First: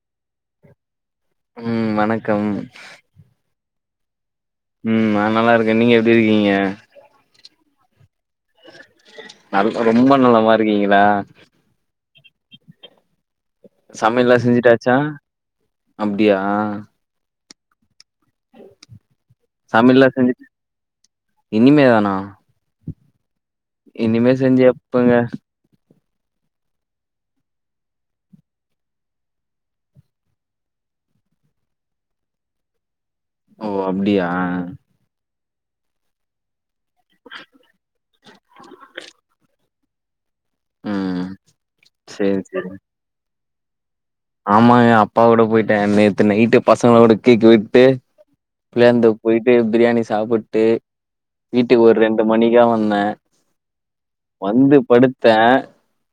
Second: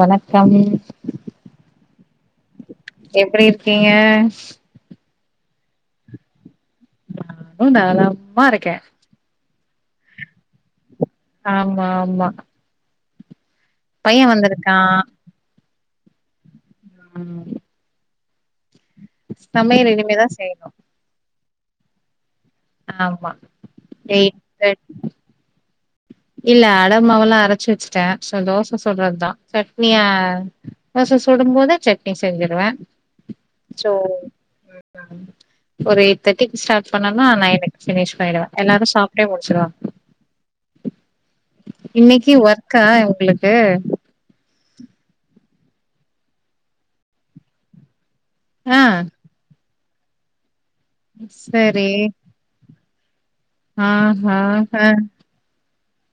வணக்கம் ம் வணக்கம் எப்டி இருக்கீங்க ம் ந நல்லாருக்கே நீங்க எப்டி இருக்கீங்க நானு நலம்மா இருக்கே நல்ல ரொம்ப நல்லமா இருக்கீங்களா ஆமா ஆமா பைய சமையல்லா வந்திருக்கா செஞ்சுட்டாச்சா அப்படியா ம் சமையல் சமையல்லா இனிமேதா செஞ்சிட்டு செய்யணு இனிமே தானா ஆமா இனிமே எயிட் செஞ்சு தேட் எப்பங்க இல்ல அடமாவெல்லா அரைச்சு வச்சுட்டே சோ தோசை சூடறதுதா சட்னியா தோச சுடு போதே சட்னி செஞ்சுடுவே ஓ அப்டியா ம் ஒரு எயிட் தேர்டிக்கு ஸ்டார்ட் பண்ணோனா நைனுக்கு ஃபி்னிஷ் பண்ணிடுவே எல்லாரு சாப்பிட்டே முடிச்சுடுவாங்க ம் இன்னைக்கு சேரி சேரி ஒர்க்கா உங்களுக்கு ஆமாங்க அப்பா கூட போயிட்டே நேத்து நைட்டு பசங்களோட கேக் வெட்டு ஆ அப்டேந்து போய்ட்டு பிரியாணி சாப்புட்டு வீட்டுக்கு சரி ஒரு ரெண்டு மணிக்காக வந்தே ஆ ஹ வந்து கரெட் படுத்தே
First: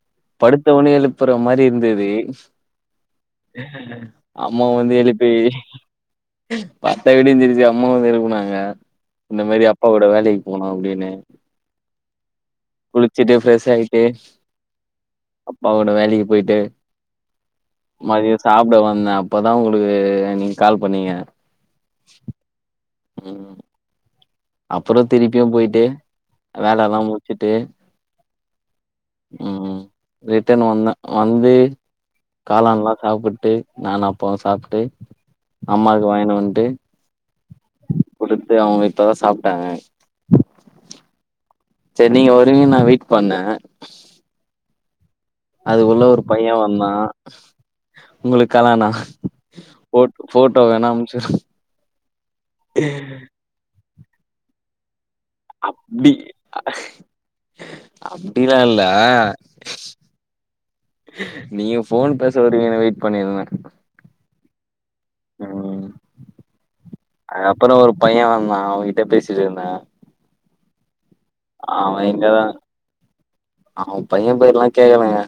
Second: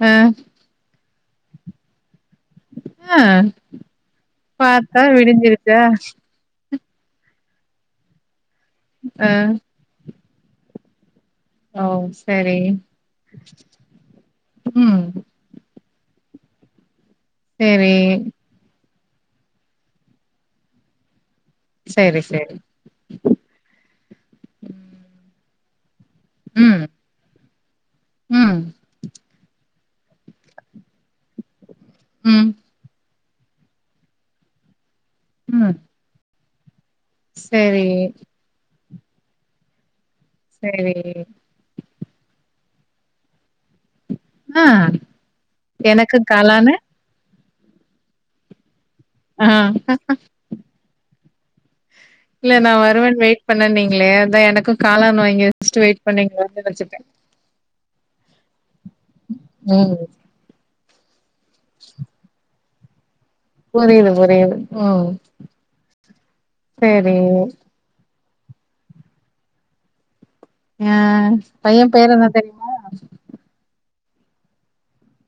ஆ படுத்த உடனே எழுப்புற மாதிரி இருந்தது ஆ அம்மா வந்து பாத்தா எழுப்பி விடிஞ்சிருச்சா பாத்த வீடுஞ்சிருச்சி அம்மாவ எழுப்புனாங்க ஆ இந்த மாரி அப்பா கூட வேலைக்கு போனோ அப்டின்னு ஓ சரி குளிச்சுட்டு ஃபிரெஷ் ஆயிட்டு ம் அப்பாவோட வேலைக்கு போயிட்டு சேரின் சாப்பிட வந்தே அப்பதா உங்களுக்கு நீங்க கால் பண்ணீங்க சேரி சேரி ம் அப்பற திருப்பியு போயிட்டு ம் வேல எல்லா முடிச்சி விட்டுட்டு ம் ம் ரிட்டன் வந்தே வந்து ம் எல்லா நல்லா சாப்பிட்டு நானு அப்பாவு சாப்பிட்டு ம் அம்மாக்கு வாங்கினு வந்ட்டு சரி இப்போ அவங்க இப்பதா சாப்ட்டாங்க சரி சரி நீங்க வருவிங்க நா வெயிட் பண்ணே ஆ அதுக்குள்ள எனக்கு ஒரு பைய காளானு வந்தா உங்களுக்கெலானா ஆ போட்டோ வேணா அமிச்சி விடு இல்ல நா வருவே வெயிட் பண்ணே நீங்களே அதா எனக்கு காலான் வாங்கி வச்சுட்டு வெயிட் அப்டி பண்ணீங்களோன்னு நெனச்சுட்டே அப்படிலா இல்ல ம் நீங்க போன் பேச வருவீங்கன்னு வெயிட் பண்ணிருந்தே புரியுது புரியுது ம் ம் சரி அதுக்கப்பற ஒரு பைய வந்தா அவன்கிட்ட பேசிட்ருந்தே ஆ பைய அவ பேர் என்ன இங்கதா தெரியுமா அவ பைய பேர்ல்லா கேக்கலங்க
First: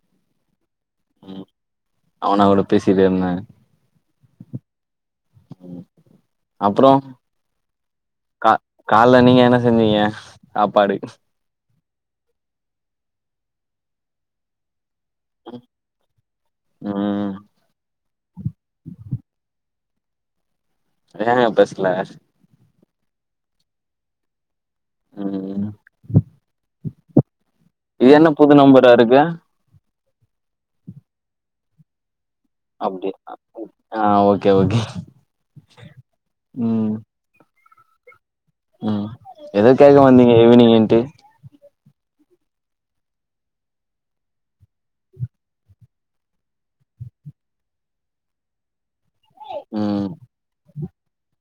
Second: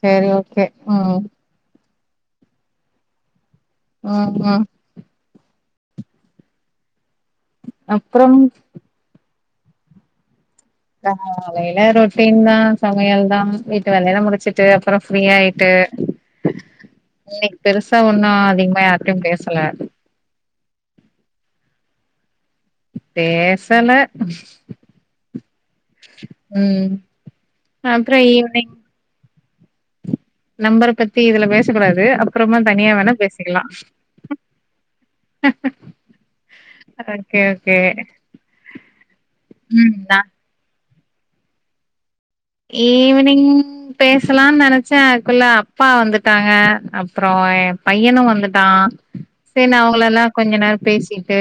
சரி ஓகே ம் ம் அவன கூட பேசிட்டே இருந்தே ம் ம் ம் அப்பறோ அப்பறம் கால்ல நீங்க என்ன செஞ்சீங்க ஆப்பாடு காலைல ரொட்டின் தா சமயல்தா வீட்டு வேலையலா முடிச்சு ட்டு அப்றோ ஃப்ரீயாய்ட்டு ம் இன்னைக் பெருசா ஒன்னு அதிகமா யார்ட்டையு பேசல ஏங்க பேஸ்ல பேசல ம் ம் அப்றோ ஈவ்னிங் தருக நம்பர பத்தி இதுல பேசக்கூடாது அப்றமா தனியா அப்டி வேணா பேசிக்கலா ஆ ஓகே ஓகே ம் கே ஓகே ம் எதோ ம் கேக்க நா வந்தீங்க ஈவ்னிங்ன்ட்டு ஈவ்னிங் பேசலானு நனைச்சே அதுக்குள்ள அப்பா வந்துட்டாங்க அப்பறோ பையனு வந்துட்டா சரி நா ம் அவங்களல்லா கொஞ்சோ நேரோ பேசிட்டு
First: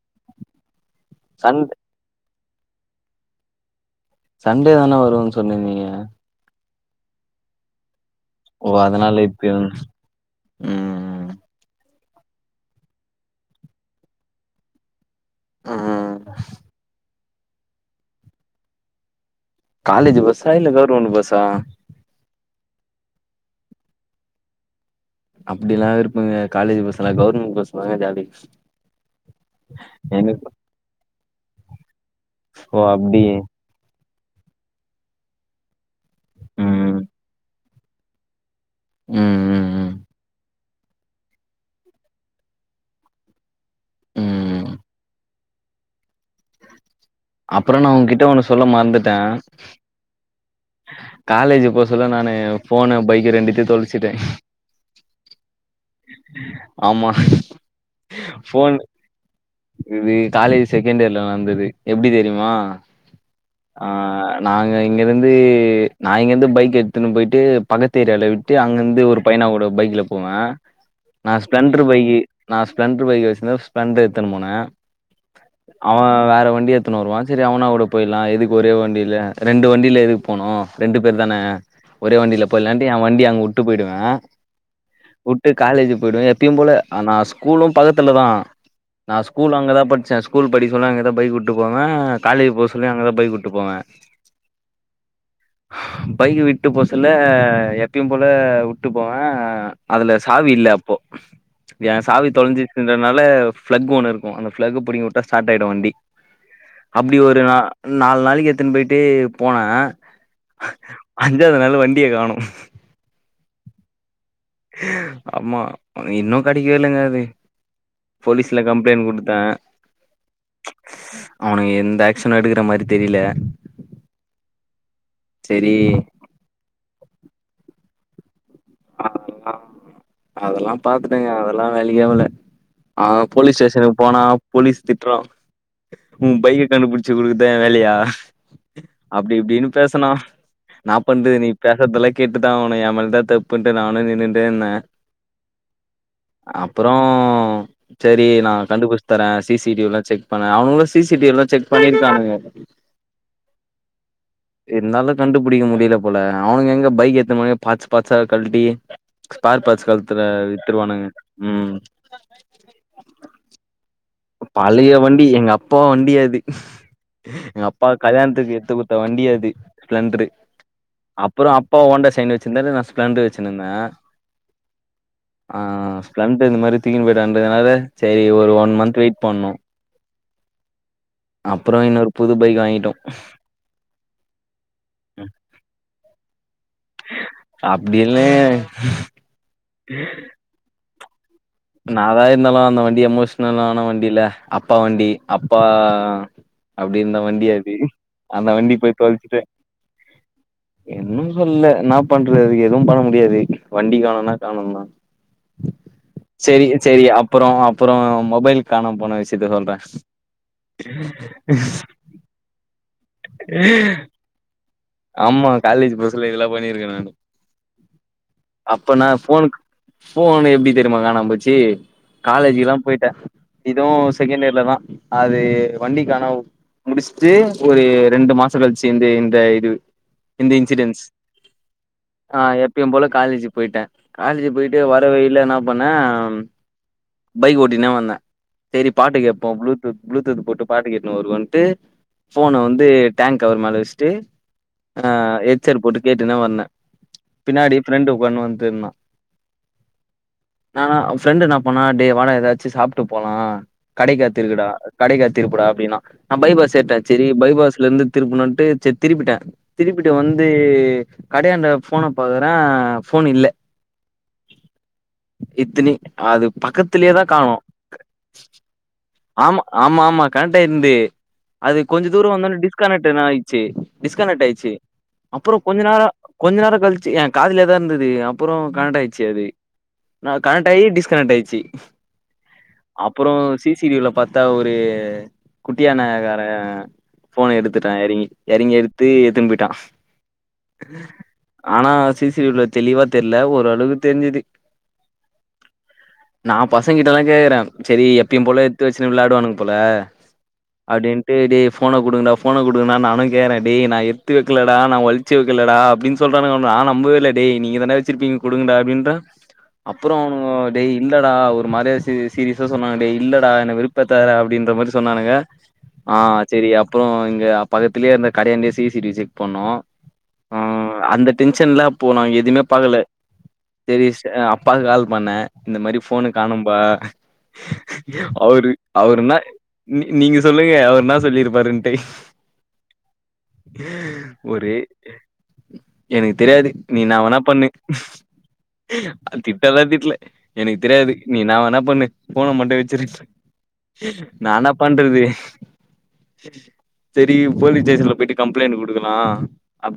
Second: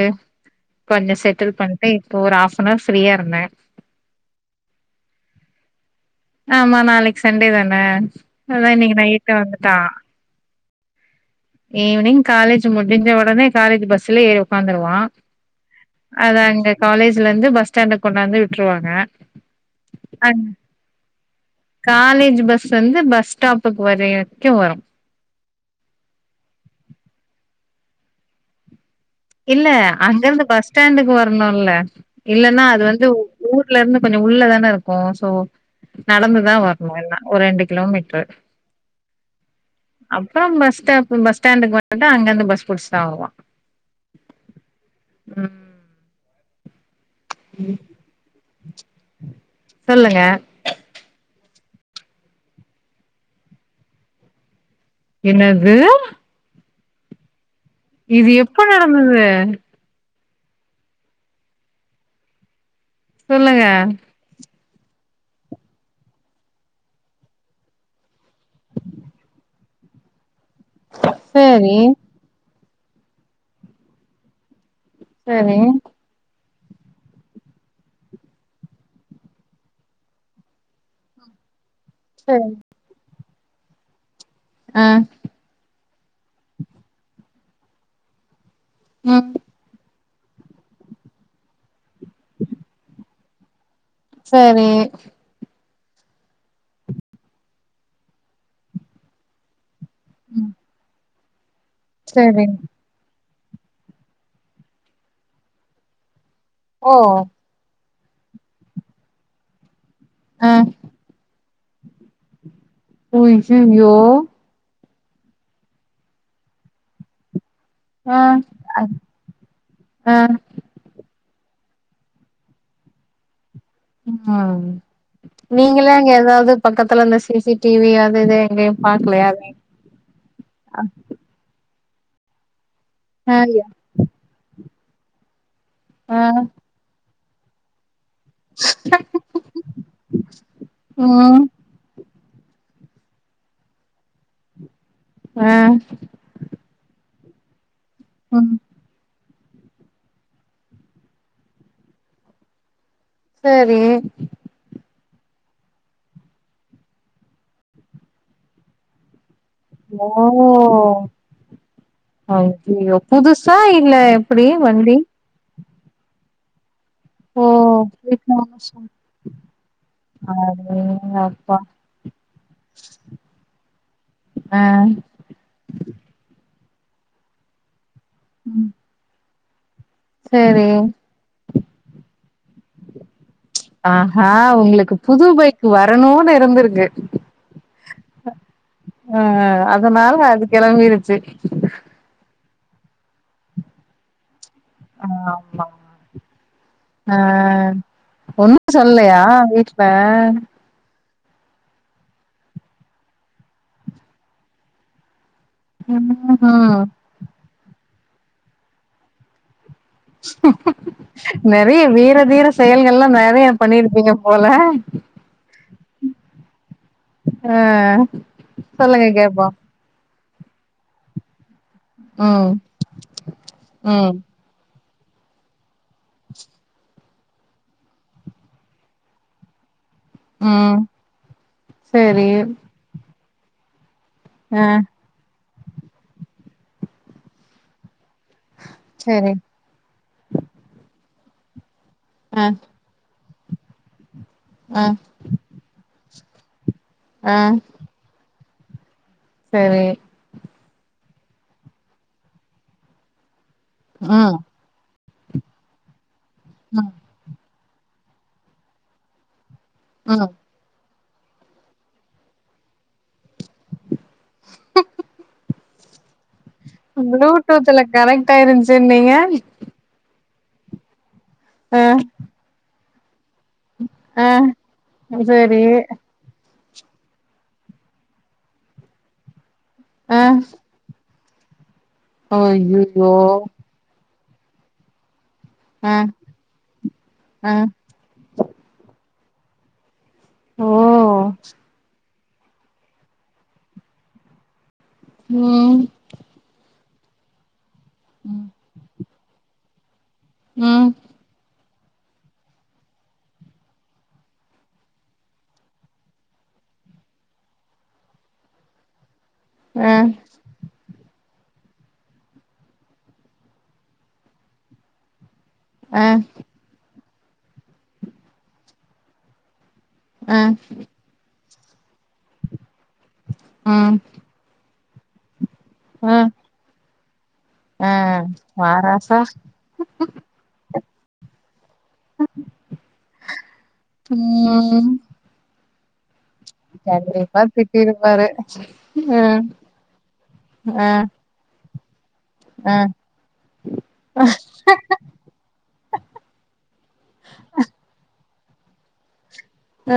கொஞ்சோ செட்டில் சண்டே பண்ட்டு ப்போ ஒரு ஃஹாப் அன்ஆர் ஃப்ரீயா இருந்தே சண்டே தான வருவோன்னு சொன்னே நீங்க ஆமா நாளைக்கு சண்டே தான அதா ஓ இன்னைக்கி அதனால நைட்டு இப்ப வந்துட்டா ம் ஈவ்னிங் காலேஜ் முடிஞ்ச ஒடனே காலேஜ் பஸ்ல ஏறி உக்காந்துருவா ம் அத அங்க காலேஜ்லருந்து பஸ் ஸ்டாண்ட்கு கொண்டுவந்து விட்டுருவாங்க காலேஜ் பஸ்ஸா இல்ல கவர்மண்ட் பஸ்ஸா காலேஜ் பஸ் வந்து பஸ் ஸ்டாப்புக்கு வரைக்கு வரு அப்டில்லா இருப்பங்க காலேஜ் பஸ்ல்லா கவர்மெண்ட் பஸ்ல தா ஜாலி இல்ல அங்கருந்து எனக்கு பஸ் ஸ்டாண்டுக்கு வரணுல இல்லன்னா ஓ அது வந்து அப்டி ஊ ல இருந்து கொஞ்சோ உள்ளதான இருக்கு சோ நடந்துதா வர்ணு ம் எல்லா ஒரு ரெண்டு கிலோமீட்ரு ம் ம் ம் அப்றோ பஸ் ஸ்டாப் பஸ் ஸ்டாண்டுக்கு வந்ட்டு அங்கருந்து பஸ் புடிச்சுதா வருவா ம் ம் அப்றோ நா உங்கிட்ட ஒன்னு சொல்ல மறந்துட்டே சொல்லுங்க காலேஜ் போ சொல்ல நானு ஃபோனு பைக்கு ரெண்டுத்தையு தொலச்சுட்டே என்னது ஆமா சிஸ் இது எப்போ நடந்துது இது காலேஜ் செகண்ட் இயர்ல நடந்தது எப்டி தெரியுமா சொல்லுங்க ஆ நாங்க இங்க இருந்து நா இங்கேந்து பைக் எத்துன்னு போய்ட்டு பக்கத்து ஏரியால விட் டு அங்கிந்து ஒரு பையனா கூட பைக்ல போவே நா சேரி ஸ்ப்ளெண்டர் பைக்கு நா ஸ்ப்ளெண்டர் பைக் வெச்சிருந்தே ஸ்ப்ளெண்டர் எத்துன் போனே சரி அவ வேற வண் டி எத்துனு வருவா செரி அவனாவுட போயிட்லா எதுக்கு ஒரே வண்டில ரெண்டு வண்டில எதுக்கு போனு ரெண்டு பேர் தானே ஒரே வண்டில சரி போயிட்லாட்ன்டு எ வண்டிய அங்க உட்டு போய்டுவே அ உட்டு காலேஜ் போய்டுவே எப்பயு போல ஆ நா ஸ்கூலு பக்கத்துலதா நா ம் ஸ்கூல் அங்கதா பட்ச்சே ஸ்கூல் படி சொன்ன அங்கதா பைக்குட் போவே காலேஜ் போ சொல்லி அங்கதா பைக்குட்டு போவே சரி பைக் விட்டு போ சொல்ல எப்யு போல உட்டு போவே அதுல ம் சாவி இல்ல அப்போ ஏ சாவி சரி தொலஞ்சு ன்றதுனால ஃப்ளெக் ஒன்னு இருக்கு அந்த ஃப்ளக் புடிங்கி உட்டா ஸ்டாட் ஆய்டு வண்டி ஓ அப்டி ஒரு நா நாலு நாளைக்கு எத்துன்னு போயிட்டு போனே அ அஞ்சாது நாள் வண்டிய காணு ஐயய்யோ ஆமா இன்னு கெடைக்கவே இல்லங்க அது ஆ போலீஸ்ல கம்ப்ளைண்ட் குடுத்தே ஆ அவனுங்க எந்த ஆக்ஷனு எடுக்குற மாரி தெரில ம் செரி நீங்களா அங்க எதாது பக்கத்துல இந்த சி சி டிவி அது இது எங்கயு பாக்லயா எதுமே அதெல்லா அதெல்லா பாத்துட்டேங்க அதெல்லா வேலைக்கே ஆவல அ போலீஸ் ஸ்டேஷன் போனா போலீஸ் திட்றா ஆ ஆ உ பைக்க கண்டுபிடிச்சு குடுக்குதா எ வேலையா அப்டி இப்டின்னு பேஸ்னா ன்னா பண்து ம் நீ பேசர்தெல்லா கேட்டுதா ஆவனு எ மேல்தா தப்புன்ட்டு நானு நின்னுடேருந்தே அ அப்றோ சேரி நா ம் கண்டுபுச் தரே சி சி டிவி எல்லா செக் பண்ணே அவனுங்களு சி சி டிவி எல்லா செக் பண்ணிருக்கானுங்க சேரி இருந்தாலு கண்டுபிடிக்க முடியல போல அவனுங்க எங்க பைக் எடுத்த மோதே பார்ட்ஸ் பார்ட்ஸா கழ்ட்டி ஸ்பார் பார்ட்ஸ் ஓ கலுத்துல வித்துருவானுங்க ம் அய்யயோ புதுசா இல்ல பழய வண்டி எங்க அப்பா வண்டி அது ஓ எங்க அப்பா வீட்ல கல்யாணத்துக்கு ஒன்னு எடுத்து சொல் குடுத்த வண்டி அது ஸ்பிலெண்ட்ரு அப்றோ அடேங்கப்பா அப்பா ஹோண்டா சைன் வச்சிருந்தாரு நா ஸ்ப்லெண்டர் வச்சினுருந்தே ஆ ஆ ஸ்ப்லெண்டர் இந்த மாரி தூக்கினு போயிடான்றதுனால சேரி ஒரு ம் ஒன் மன்த் வெய்ட் பண்ணோ சரி அப்றோ இன்னொரு புது பைக் வாங்கிட்டோ ஆஹா ஒங்ளுக்கு புது பைக்கு வரணுனு இருந்துருக்கு அப்டியில்லேங்க ஆ அதனால அது கெளம்பிருச்சு என்னாதா இருந்தாலு அந்த வண்டி எமோஷ்னலான வண்டில அப்பா வண்டி அப்பா ஆமா அப்டி ஆ இருந்த வண்டி அது அந்த ஒன்னு வண்டி போய் சொல்லயா தொல்ச்சுட்டே வீட்ல என்னு சொல்ல என்னா பண்றதுக் அதுக்கு எதுவு பண்ண முடியாது வண்டி காணோனா காணோ தா சேரி ம்ஹூம் சேரி அப்றோ அப்றோ மொபைல் காணாம போன விஷ்யத்த சொல்றே நெறைய வீர தீர செயல்கள்லா நெறைய பண்ணிருப்பீங்க போல ஆமா காலேஜ் புதுசுல இதெல்லா பண்ணிருக்கே நானு ஆ அப்ப சொல்லுங்க நா கேப்போ ஃபோனுக் ஃபோனு எப்டி தெரியுமா காணாம போச்சு ம் காலேஜ்க்லா போயிட்டே இதுவு ம் செகண்ட் இயர்ல தா அது வண்டி காணாம முடிச்ட்டு ஒரு ரெண்டு மாசோ கழ்ச்சு வந்து இந்த இது இந்த ம் இன்சிடென்ஸ் சேரி ஆ எப்பையு போல காலேஜு போய்ட்டே காலேஜு ஆ போய்ட்டு வர் ற வழில என்ன பண்ணே பைக் ஓட்டினே வந்தே சேரி பாட்டு கேப்போ ப்ளூ டூத் ப்ளூடூத் போட்டு பாட்டு கேட்னு வருவோன்ட்டு ஆ ஃபோன வந்து டேங்க் கவர் மேலே வச்ட்டு ஆ ஆ எச்செட் போட்டு கேட்டுனே வந்தே ஆ பின்னாடி ஃப்ரெண்டு உக்காந்துனு வந்துருந்தா செரி என்னானா ஃப்ரெண்டு என்னா பண்ணா டே வாடா எதாச்சு சாப்ட்டு போலா ம் கடைக்காத்திருகுடா கடைக்கா திருப்புடா அப்டின்னா நா பைபாஸ் ம் ஏர்ட்டே செரி பைபாஸ்லருந்து திருப்புணுட்டு சேர் திருப்பிட்டே திருப்பிட்டு ம் வந்து கடயாண்ட ஃபோன பாக்றே ஃபோன் இல்ல இத்தினி அது பக்கத்துலயே தா காணோ ப்ளூடூத்ல கனெக்ட் ஆயிருந்துச்சுன்னீங்க ஆமா ஆமா ஆமா கனெக்டாயிருந்து அது ஆ கொஞ்சோ தூரோ வந்தோன டிஸ்கனெக்ட்ன்னு ஆயிடுச்சு ஆ டிஸ்கனெக்ட் ஆயி அப்றோ சேரி கொஞ்ச நேரோ கொஞ்ச நேரோ கழிச்சு ஏ காதுலயேதா இருந்தது அப்றோ கனெக்டாயிருச்சு அது ஆ நா கனெக்ட் ஆயி டிஸ்கனெக்ட் ஆயிச்சு ஓ அய்யயோ அப்புறம் சிசிடிவில பாத்தா ஒரு ஆ குட்டியானகாரே ஆ ஃபோன்ன எடுத்து ட்டா எறங்கி எறங்கி எடுத்து எத்துனுபோயிட்டா ஓ ஆனா சிசிவில தெளிவா தெர்ல ஓரளவுக் தெர்ஞ்சுது ம் நா பசங்கிட்டல்லா கேக்குறே செரி எப்பயு போல எத்துவச்சுன்னு வெளாடுவானுங்க போல ம் அப்டின்ட்டு டே ஃபோன குடுங்டா ஃபோன குடுங்டானு நானு கேக்றே டேய் நா எடுத் த்து வைக்லடா நா ஒளிச்சு வைக்கலடா அப்டின் சொல்றானுங்க அவனுங்க நா நம்பவே இல்ல டே நீங்க தான்டா வச்சிருப்பீங் குடுங்கடா அப்டின்றே ஆ அப்றோ அவனுங் கோ டே இல்லடா ஒரு மாரியா சீரியஸா சொன்னாங்க டே இல்லடா என்ன வெறுப்பேத்தாத அப்டின்ற மாரி சொன்னானுங்க ஆ சேரி அப்றோ இங்க பக்கத்திலயே இருந்த கடையாண்ட சிசிடிவி செக் பண்ணோ ஆ ம் அந்த டென்ஷன்லா அப்போ நாங்க எதுமே பாக்கல ம் செரி ஸ் அப்பாக்கு கால் பண்ணே இந்த மாரி ஆ ஃபோனு காணோப்பா ஆ அவரு வாராசா அவருனா நீ நீங்க சொல்லுங்க அவரு என்னா சொல்லிருப்பாருன்டு ஒரே ம் எனக்கு தெரியாது நீ என்னா வேனா கண்டிப்பா பண்ணு திட்டிருப்பாரு ஆ அ திட்டலா திட்டல எனக்கு ஆ தெரியாது நீ என்னா வேனா பண்ணு ஃபோன ஆ மட்டு வெச்சிரு நா என்ன பண்றது செரி போலீஸ் ஸ்டேஷன்ல போய்ட்டு கம்ப்ளைண்ட்டு குடுக்கலா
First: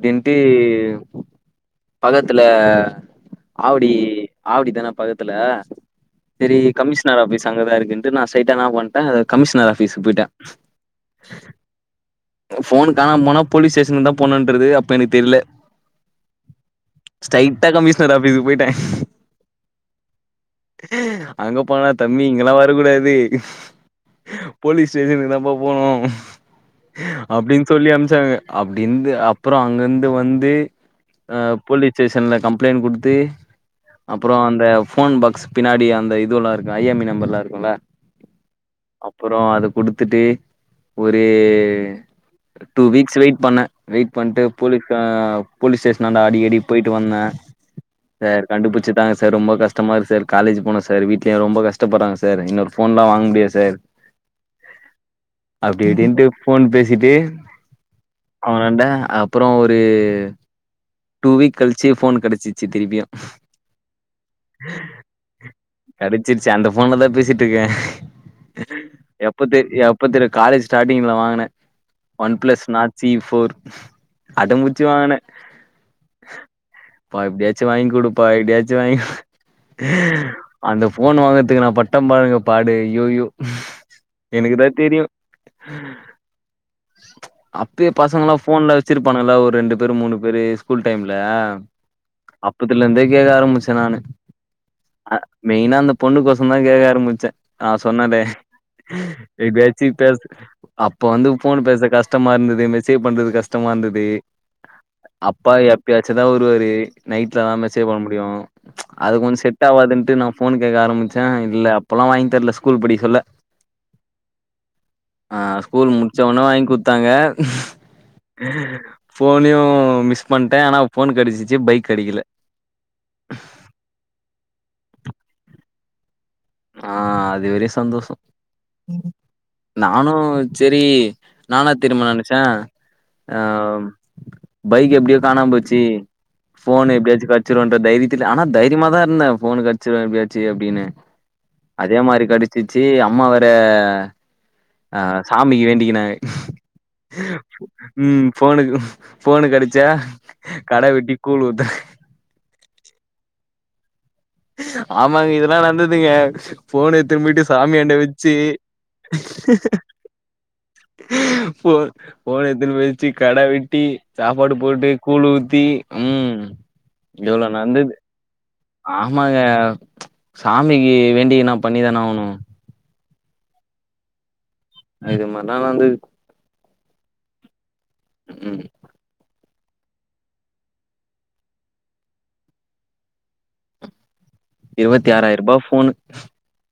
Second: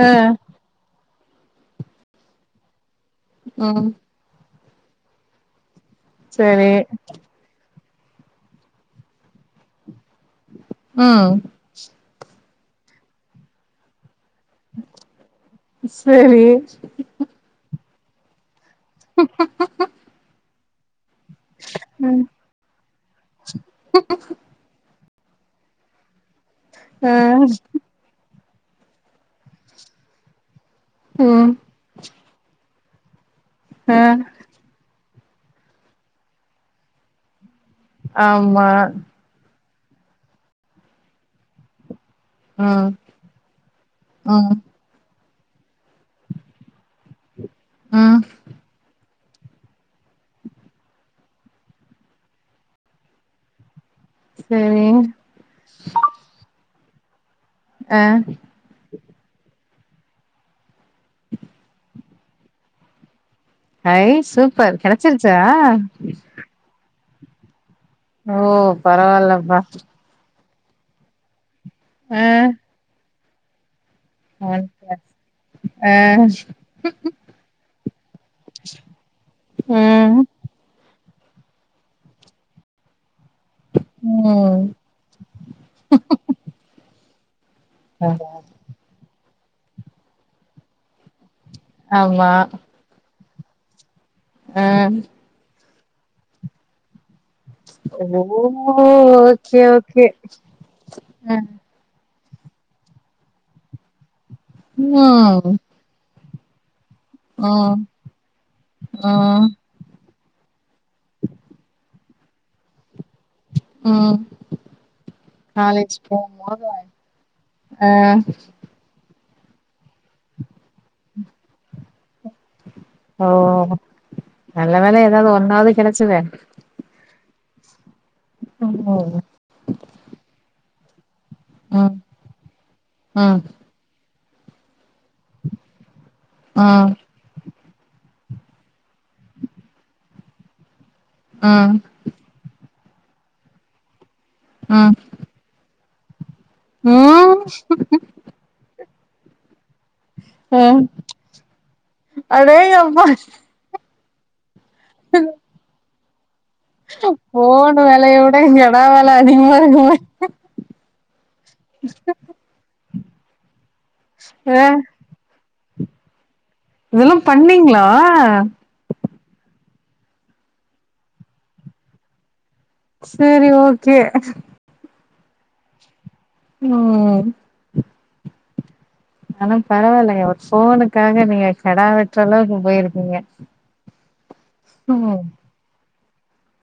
ஆ பக்கத்துல ம் ஆவடி ஆவடிதான பக்கத்துல செரி சரி கமிஷனர் ஆஃபிஸ் அங்கதா இருக்குன் நா ஸ்டெயிட்ட என்ன பண்ட்டே கமிஷனர் ஆஃபிஸ்க்கு போய்ட்டே ம் ஃபோனு காணாம போனா போலீஸ் ஸ்டேஷனுக்குதா போணுன்றது அப்ப எனக் தெர்ல சரி ஸ்டெய்ட்டா கமிஷனர் ஆஃபீஸ்ஸுக்கு போய்ட்டே அங்க போனா தம்பி இங்கெல்லா வர கூடாது போலீஸ் ஸ்டேஷனுக்குதாப்ப போனு ஆ அப்டின் சொல்லி அனுப்ச்சாங்க அப்டிந்து அப்புறோ அங்கந்து வந்து ஆ ம் போலீஸ் ஸ்டேஷன்ல கம்ப்ளைண்ட் குடுத்து ஆ அப்புறோ அந்த ஃபோன் பாக்ஸ் பின்னாடி அந்த இதுவுல்லா இருக்கு ஐ எம் ஐ நம்பர்லா இருக்குல ஆமா அப்புறோ அது குடுத்துட்டு ஒரு டூ ம் வீக்ஸ் வெயிட் பண்ண வெயிட் பண்ட்டு ம் போலீஸ் ஆ போலீஸ் ஸ்டேஷனான்ட அடிக்கடி போய்ட்டு வந்தே ம் சார் கண்டுபுச்சு தாங்க சார் ரொம்ப கஷ்டமா இருக்கு சார் காலேஜ் போனு சார் வீட்லயு ரொம்ப கஷ்டப்பட்றாங்க சார் இன்னொரு ஃபோன்லா வாங்க முடியாத் சார் சேரி அப்டி இப்டின்ட்டு ஃபோன் பேசிட்டு ஆ அவனாண்ட அப்பறோ ஒரு டூ வீக் கழிச்சு ஃபோன் கடச்சிச்சு திருப்பியு ஐ சூப்பர் கெடச்சிருச்சா சு அந்த ஃபோன்லதா பேசிட்ருக்கே ஓ பரவால்லபா எப்ப தெரு காலேஜ் ஸ்டாட்டிங்ல வாங்கன ஆ one plus Nord C E four one அடம்புச்சு பிளஸ் வாங்கன ஆ அப்பா எப்டியாச்சு வாய்ங்குடுப்பா எப்டியாச்சு வாய்ங் ம் அந்த ஃபோன் வாங்கறதுக்கு நா பட்ட பாருங்க பாடு ஐயயோ ம் எனக்குதா தெரியு அப்பயே பசங்கல்லா ஃபோன்லா வெச்சிருப்பாங்கல்ல ஒரு ரெண்டு பேரு மூணு பேரு ஸ்கூல் டைம்ல ஆமா அதுல இருந்தே கேக்க ஆரம்பிச்ச நானு ஆ மெய்னா அந்த பொண்ணுக் கோசோதா கேக்க ஆரம்பிச்சே ஆ சொன்னனே ஓ ஓகே எப்டியாச்சு ஓகே பேஸ் அப்ப வந்து ஆ ஃபோன் பேச கஷ்டமா இருந்தது மெசேவ் பண்றது கஷ்டமா இருந்தது அப்பா ம் எப் எப்பயாச்சு தா வருவாரு நைட்ல தா ம் மெசேஜ் பண்ண முடியு அது கொஞ்சோ ம் செட் ஆவாதுன்டு நா ஃபோன் கேக்க ஆம்பிச்சே இல்ல அப்பல்லா வாங்கி தரல ஸ்கூல் படிக்கேல்ல ம் காலேஜ் போ போணு வாங்கி குடுத்தாங்க ஃபோனையு மிஸ் பண்ணிட்டே ஆனா ஃபோன் கெடிச்சிச்சு பைக் கெடைக்கல ஓ நல்ல வேல எதாது ஒன்னாவது கெடச்சுதே ஆ அதுவரயு சந்தோஷோ ம் ம் நானு சரி நா என்னா ம் தெரியுமா நெனச்சே ஆ ம் பைக் எப்டியோ காணா போச்சு ம் ஃபோன் எப்படியாச்சு கெடச்சுன்ற தைரியத்து ஆனா தைரியமா தா இருந்த ஃபோனு கெடச்சுடு எப்படியாச்சு அப்டின்னு ஆஹ் அதே மாரி கெடச்சிச்சு அம்மா வேற ஆஹ் ஆ சாமிக்கு வேண்டிக்கினு ம் ம் ஃபோனுக்கு ஃபோனு கெடச்சா ம் கடா வெட்டி கூழ் ஊத்துறே அடேங்கப்பா ஆமாங்க இதெல்லா நடந்ததுங்க ஃபோன எடுத்துண்டு போய்ட்டு ஃபோனு சாமியாண்ட வெலைய வச்சு விட எங்கடா வேல அதிகமா இருக்குமே ஃபோ ஃபோன எத்துட்டு போய்ட்டு கடா வெட்டி சாப்பாடு ஆ போட்டு கூழ் ஊத்தி ம் இதெல்லா இவ்ளோ நடந்துது பண்ணீங்களா ஆமாங்க சாமிக்கு வேண்டிக்நா பண்ணிதானே ஆவணு சேரி ஓகே இது மாரிலா நடந்துது ம் ம் ஆனா பரவாயில்லங்க ஒரு ஃபோனுக்காக நீங்க கடா வெட்ற அளவுக்கு போயிருக்கீங்க இருவத்தி ம் ஆறாயிர ரூபா ஃபோனு